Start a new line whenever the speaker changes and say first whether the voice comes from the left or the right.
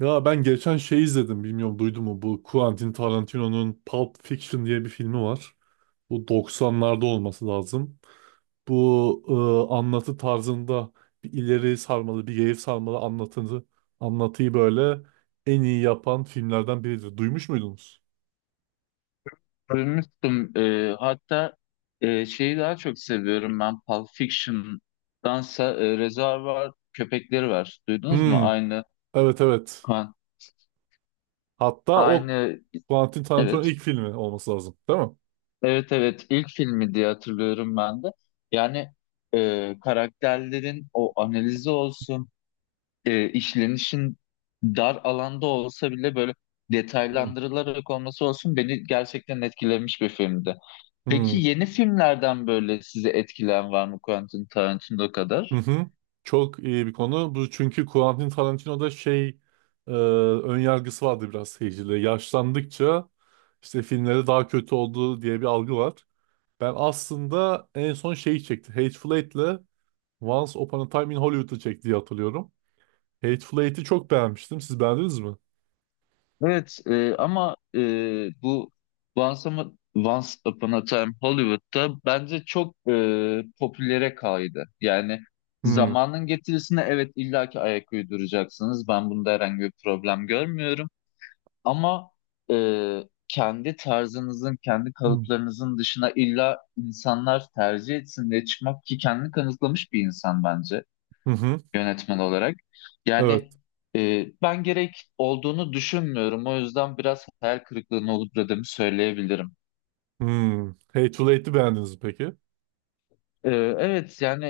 right: Ya ben geçen şey izledim bilmiyorum duydun mu bu Quentin Tarantino'nun Pulp Fiction diye bir filmi var. Bu 90'larda olması lazım. Bu anlatı tarzında bir ileri sarmalı bir geri sarmalı anlatıyı böyle en iyi yapan filmlerden biridir. Duymuş muydunuz?
left: Duymuştum. Hatta şeyi daha çok seviyorum ben Pulp Fiction'dansa Reservoir Köpekleri var. Duydunuz mu?
right: Hmm,
left: Aynı
right: evet, evet.
left: kan.
right: Hatta o
left: Aynı,
right: Quentin Tarantino'nun
left: evet.
right: ilk filmi olması lazım değil mi?
left: Evet, evet, ilk filmi diye hatırlıyorum ben de. Yani karakterlerin o analizi olsun, işlenişin dar alanda olsa bile böyle
right: Hmm.
left: detaylandırılarak olması olsun beni gerçekten etkilemiş bir filmdi. Peki
right: Hmm.
left: yeni filmlerden böyle sizi etkilen var mı Quentin Tarantino
right: Hı
left: kadar?
right: hı. Çok iyi bir konu. Bu çünkü Quentin Tarantino'da ön yargısı vardı biraz seyircide. Yaşlandıkça işte filmleri daha kötü oldu diye bir algı var. Ben aslında en son şeyi çekti. Hateful Eight'le Once Upon a Time in Hollywood'u çekti diye hatırlıyorum. Hateful Eight'i çok beğenmiştim. Siz beğendiniz mi?
left: Evet, ama bu Once Upon a Time Hollywood'da bence çok popülere kaydı. Yani
right: Hmm.
left: zamanın getirisine evet illaki ayak uyduracaksınız. Ben bunda herhangi bir problem görmüyorum. Ama e, kendi tarzınızın, kendi
right: Hmm.
left: kalıplarınızın dışına illa insanlar tercih etsin diye çıkmak ki kendini kanıtlamış bir insan bence.
right: Hı hı.
left: Yönetmen olarak. Yani
right: Evet.
left: ben gerek olduğunu düşünmüyorum. O yüzden biraz hayal kırıklığına uğradığımı söyleyebilirim.
right: Hmm. Hateful Eight'i beğendiniz mi peki?
left: E, evet yani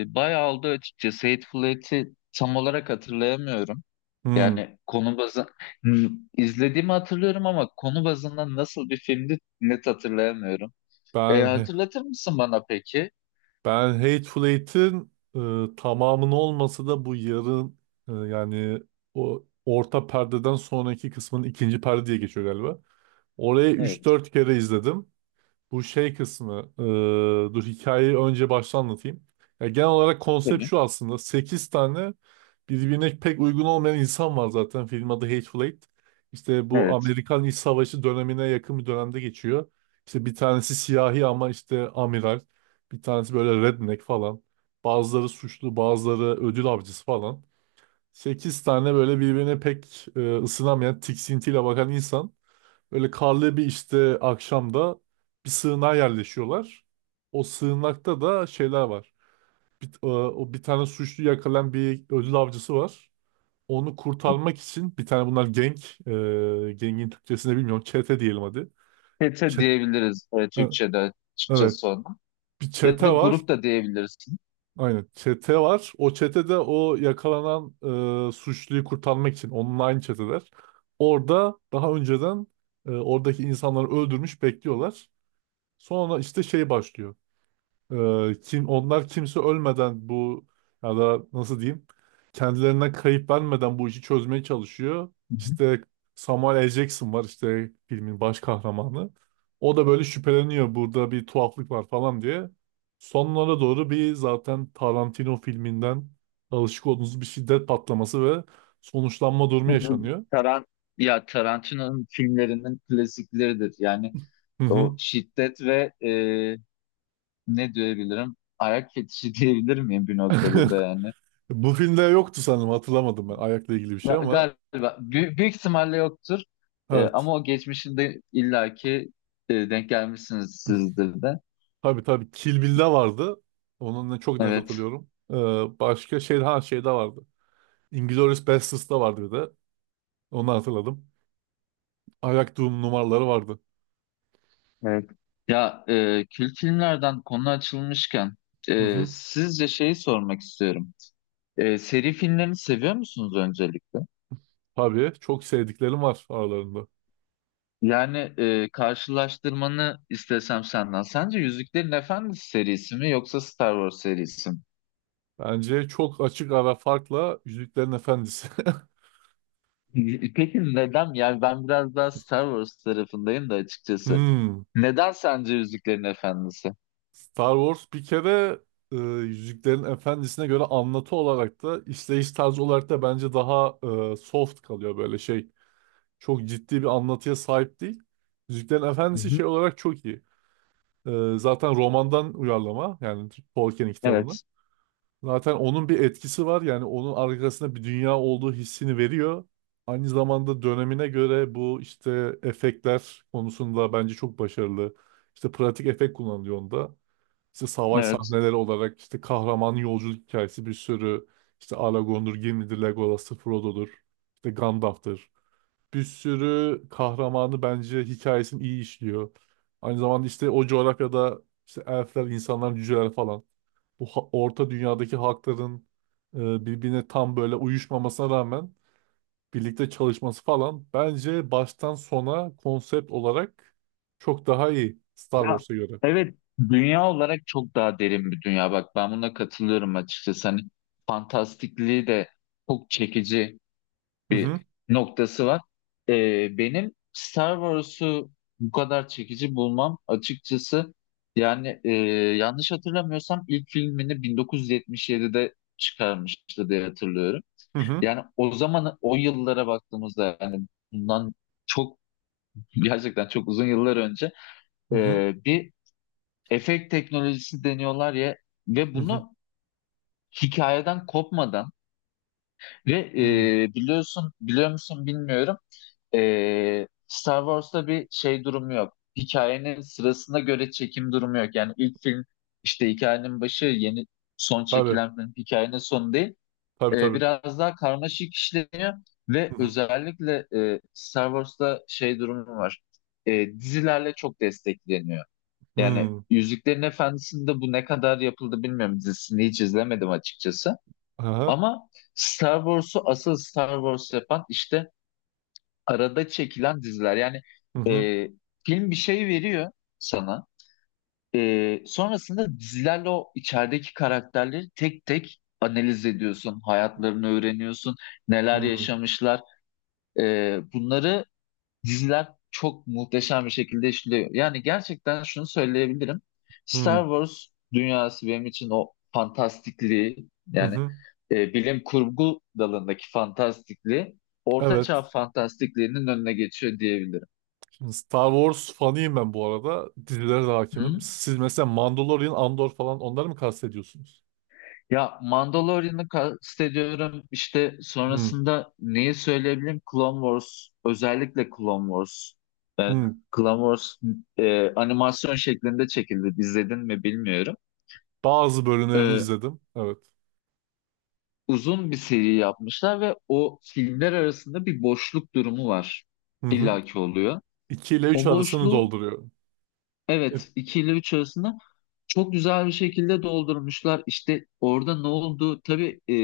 left: bayağı oldu açıkçası. Hateful Eight'i tam olarak hatırlayamıyorum.
right: Hmm.
left: Yani Hmm, izlediğimi hatırlıyorum ama konu bazında nasıl bir filmdi net hatırlayamıyorum. E,
right: Ben
left: hatırlatır mısın bana peki?
right: Ben Hateful Eight'in tamamını olmasa da bu yarın yani o orta perdeden sonraki kısmın ikinci perde diye geçiyor galiba. Oraya üç
left: Evet.
right: dört kere izledim. Bu şey kısmı. Dur hikayeyi önce baştan anlatayım. Ya genel olarak konsept
left: Tabii.
right: şu aslında. 8 tane birbirine pek uygun olmayan insan var zaten. Film adı Hateful Eight. İşte bu
left: Evet.
right: Amerikan İç Savaşı dönemine yakın bir dönemde geçiyor. İşte bir tanesi siyahi ama işte amiral. Bir tanesi böyle redneck falan. Bazıları suçlu, bazıları ödül avcısı falan. 8 tane böyle birbirine pek ısınamayan, tiksintiyle bakan insan. Böyle karlı bir işte akşamda bir sığınağa yerleşiyorlar. O sığınakta da şeyler var. O bir tane suçlu yakalayan bir ödül avcısı var. Onu kurtarmak için bir tane bunlar gengin Türkçesini bilmiyorum. Çete diyelim hadi.
left: Pete
right: Çe-
left: diyebiliriz
right: e,
left: Türkçe'de
right: evet,
left: açıkçası ona.
right: bir
left: Ya
right: çete
left: da
right: var.
left: grup da diyebilirsin.
right: Aynen, çete var. O çetede o yakalanan suçluyu kurtarmak için onunla aynı çeteler. Orada daha önceden oradaki insanları öldürmüş bekliyorlar. Sonra işte şey başlıyor. Kim onlar kimse ölmeden bu, ya da nasıl diyeyim, kendilerine kayıp vermeden bu işi çözmeye çalışıyor. İşte Samuel L. Jackson var, işte filmin baş kahramanı. O da böyle şüpheleniyor, burada bir tuhaflık var falan diye. Sonlara doğru bir, zaten Tarantino filminden alışık olduğunuz, bir şiddet patlaması ve sonuçlanma durumu yaşanıyor.
left: Taran ya Tarantino'nun filmlerinin klasikleridir. Yani
right: Hı
left: o
right: hı.
left: şiddet ve ne diyebilirim? Ayak fetişi diyebilir miyim bir noktada da yani?
right: Bu filmde yoktu sanırım, hatırlamadım ben ayakla ilgili bir
left: Ya,
right: şey, ama
left: galiba büyük ihtimalle yoktur. E,
right: evet.
left: ama o geçmişinde illaki denk gelmişsiniz sizdir de.
right: Tabii, tabii. Kill Bill'de vardı. Onun ne çok net
left: Evet.
right: hatırlıyorum. Başka şey, ha, şeyde vardı. Inglourious Basterds'da vardı bir de. Onu hatırladım. Ayak Doom numaraları vardı.
left: Evet. Ya, kült filmlerden konu açılmışken
right: Hı hı.
left: sizce şeyi sormak istiyorum. Seri filmlerini seviyor musunuz öncelikle?
right: Tabii, çok sevdiklerim var aralarında.
left: Yani karşılaştırmanı istesem senden. Sence Yüzüklerin Efendisi serisi mi yoksa Star Wars serisi mi?
right: Bence çok açık ara farkla Yüzüklerin Efendisi.
left: Peki neden? Yani ben biraz daha Star Wars tarafındayım da açıkçası.
right: Hmm.
left: Neden sence Yüzüklerin Efendisi?
right: Star Wars bir kere, e, Yüzüklerin Efendisi'ne göre anlatı olarak da işleyiş tarzı olarak da bence daha soft kalıyor böyle şey. Çok ciddi bir anlatıya sahip değil. Yüzüklerin
left: Hı
right: Efendisi şey
left: hı.
right: olarak çok iyi. Zaten romandan uyarlama, yani Tolkien'in kitabından.
left: Evet,
right: Zaten onun bir etkisi var, yani onun arkasında bir dünya olduğu hissini veriyor. Aynı zamanda dönemine göre bu işte efektler konusunda bence çok başarılı. İşte pratik efekt kullanılıyor onda. İşte savaş
left: evet.
right: sahneleri olarak, işte kahramanın yolculuk hikayesi, bir sürü işte Aragorn'dur, Gimli'dir, Legolas'tır, Frodo'dur, işte Gandalf'tır, bir sürü kahramanı bence hikayesini iyi işliyor. Aynı zamanda işte o coğrafyada işte elfler, insanlar, cüceler falan. Bu orta dünyadaki halkların birbirine tam böyle uyuşmamasına rağmen birlikte çalışması falan bence baştan sona konsept olarak çok daha iyi Star
left: Ya,
right: Wars'a göre.
left: evet, dünya olarak çok daha derin bir dünya. Bak ben buna katılıyorum açıkçası. Hani fantastikliği de çok çekici
right: Hı hı,
left: bir noktası var. Benim Star Wars'u bu kadar çekici bulmam açıkçası, yani yanlış hatırlamıyorsam ilk filmini 1977'de çıkarmıştı diye hatırlıyorum.
right: hı hı,
left: Yani o zaman o yıllara baktığımızda yani bundan çok, gerçekten çok uzun yıllar önce
right: hı hı,
left: bir efekt teknolojisi deniyorlar ya, ve
right: hı hı.
left: bunu hikayeden kopmadan ve
right: Hı.
left: biliyorsun, biliyor musun bilmiyorum. Star Wars'ta bir şey durumu yok. Hikayenin sırasına göre çekim durumu yok. Yani ilk film işte hikayenin başı, yeni son
right: Tabii,
left: çekilen film hikayenin sonu değil.
right: tabii,
left: Ee,
right: tabii.
left: biraz daha karmaşık işleniyor
right: Hı
left: ve
right: hı
left: özellikle Star Wars'ta şey durumu var. Dizilerle çok destekleniyor. Yani
right: hı.
left: Yüzüklerin Efendisi'nde bu ne kadar yapıldı bilmiyorum. Dizisini hiç izlemedim açıkçası.
right: Aha.
left: Ama Star Wars'u asıl Star Wars yapan işte arada çekilen diziler. Yani
right: Hı hı,
left: e, film bir şey veriyor sana. Sonrasında dizilerle o içerideki karakterleri tek tek analiz ediyorsun. Hayatlarını öğreniyorsun. Neler
right: hı
left: yaşamışlar. E, bunları Diziler çok muhteşem bir şekilde işliyor. Yani gerçekten şunu söyleyebilirim.
right: hı,
left: Star Wars dünyası benim için o fantastikliği,
right: hı.
left: yani
right: Hı.
left: bilim kurgu dalındaki fantastikliği ortaçağ
right: Evet.
left: fantastikliğinin önüne geçiyor diyebilirim.
right: Star Wars fanıyım ben bu arada. Dizilere de hakimim.
left: Hı.
right: Siz mesela Mandalorian, Andor falan onları mı kastediyorsunuz?
left: Ya, Mandalorian'ı kastediyorum. İşte
right: Hı,
left: sonrasında neyi söyleyebilirim? Clone Wars, özellikle Clone Wars.
right: hı.
left: Clone Wars animasyon şeklinde çekildi. İzledin mi bilmiyorum.
right: Bazı bölümlerini
left: E,
right: izledim. Evet.
left: uzun bir seri yapmışlar ve o filmler arasında bir boşluk durumu var.
right: Hı hı.
left: İllaki oluyor.
right: 2 ile 3
left: O
right: arasını
left: boşluğu,
right: dolduruyorum. E,
left: evet, 2 ile 3 arasında çok güzel bir şekilde doldurmuşlar. İşte orada ne oldu? Tabii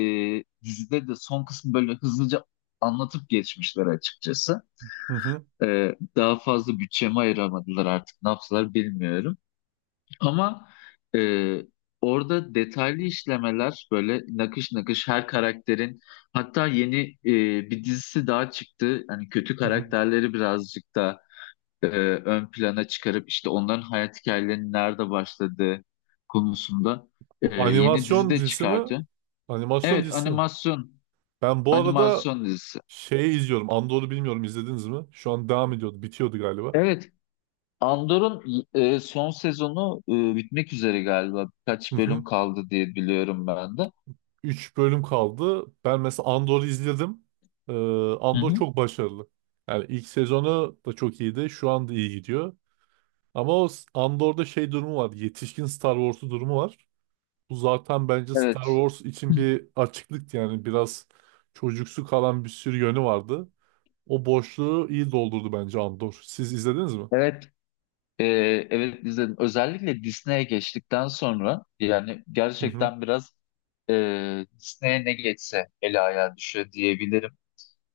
left: dizide de son kısmı böyle hızlıca anlatıp geçmişler açıkçası.
right: Hı hı.
left: Daha fazla bütçemi ayıramadılar, artık ne yaptılar bilmiyorum. Ama e, orada detaylı işlemeler böyle nakış nakış her karakterin, hatta yeni bir dizisi daha çıktı. Hani kötü
right: Hı hı.
left: karakterleri birazcık da e, ön plana çıkarıp işte onların hayat hikayelerinin nerede başladığı konusunda
right: Bu
left: yeni dizi
right: animasyon
left: de
right: dizisi mi?
left: çıkardı.
right: Animasyon
left: Evet,
right: dizisi mi?
left: animasyon
right: Ben bu arada
left: animasyon dizisi.
right: şeyi izliyorum. Andor'u bilmiyorum, izlediniz mi? Şu an devam ediyordu. Bitiyordu galiba.
left: Evet, Andor'un son sezonu bitmek üzere galiba.
right: Hı
left: Birkaç
right: hı.
left: bölüm kaldı diye biliyorum ben de.
right: 3 bölüm kaldı. Ben mesela Andor'u izledim. Ee,
left: Hı
right: Andor
left: hı.
right: çok başarılı. Yani ilk sezonu da çok iyiydi. Şu anda iyi gidiyor. Ama Andor'da şey durumu var. Yetişkin Star Wars'u durumu var. Bu zaten bence Star
left: Evet.
right: Wars için bir açıklıktı. Yani biraz çocuksu kalan bir sürü yönü vardı. O boşluğu iyi doldurdu bence Andor. Siz izlediniz mi?
left: Evet, e, evet izledim. Özellikle Disney'e geçtikten sonra yani
right: Hı hı.
left: gerçekten biraz Disney'e ne geçse ele ayağa düşüyor diyebilirim.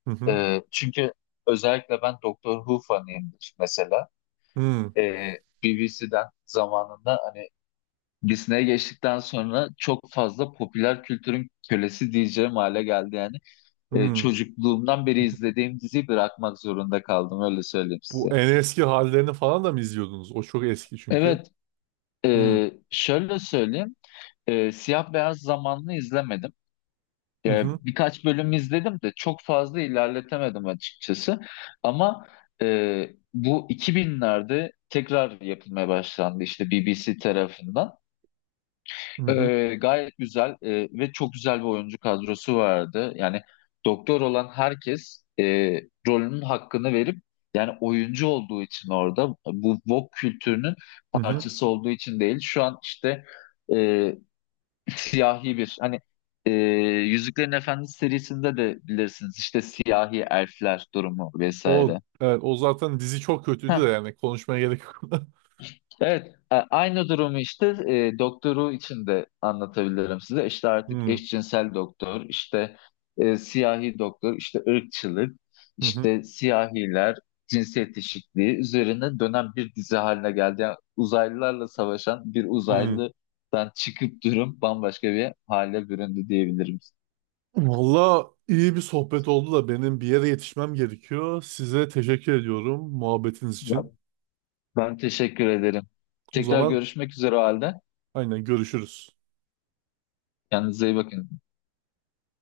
right: Hı hı.
left: Çünkü özellikle ben Doctor Who fanıyımdır mesela.
right: Hı
left: E, BBC'den zamanında hani Disney'e geçtikten sonra çok fazla popüler kültürün kölesi diyeceğim hale geldi yani. E,
right: hı.
left: çocukluğumdan beri izlediğim diziyi bırakmak zorunda kaldım, öyle söyleyeyim
right: Bu
left: size.
right: en eski hallerini falan da mı izliyordunuz? O çok eski çünkü.
left: Evet,
right: Hı
left: şöyle söyleyeyim. Siyah beyaz zamanlı izlemedim. E,
right: hı.
left: birkaç bölüm izledim de çok fazla ilerletemedim açıkçası. Ama e, bu 2000'lerde tekrar yapılmaya başlandı işte BBC tarafından.
right: Hı hı.
left: E, gayet güzel ve çok güzel bir oyuncu kadrosu vardı. Yani doktor olan herkes rolünün hakkını verip, yani oyuncu olduğu için, orada bu woke kültürünün
right: Hı hı.
left: parçası olduğu için değil. Şu an işte e, siyahi bir hani e, Yüzüklerin Efendisi serisinde de bilirsiniz işte siyahi elfler durumu
right: O
left: vesaire.
right: evet, o zaten dizi çok kötüydü de
left: Heh,
right: yani konuşmaya gerek yok.
left: evet, aynı durumu işte doktoru için de anlatabilirim size. İşte artık
right: Hı
left: eşcinsel doktor, işte siyahi doktor, işte ırkçılık,
right: hı hı.
left: işte siyahiler, cinsiyet eşitliği üzerine dönen bir dizi haline geldi. Yani uzaylılarla savaşan bir
right: Hı.
left: uzaylıdan çıkıp durum bambaşka bir hale büründü diyebilirim.
right: Valla iyi bir sohbet oldu da benim bir yere yetişmem gerekiyor. Size teşekkür ediyorum muhabbetiniz için.
left: Ben teşekkür ederim.
right: O
left: Tekrar
right: zaman
left: görüşmek üzere o halde.
right: aynen görüşürüz.
left: Kendinize iyi bakın.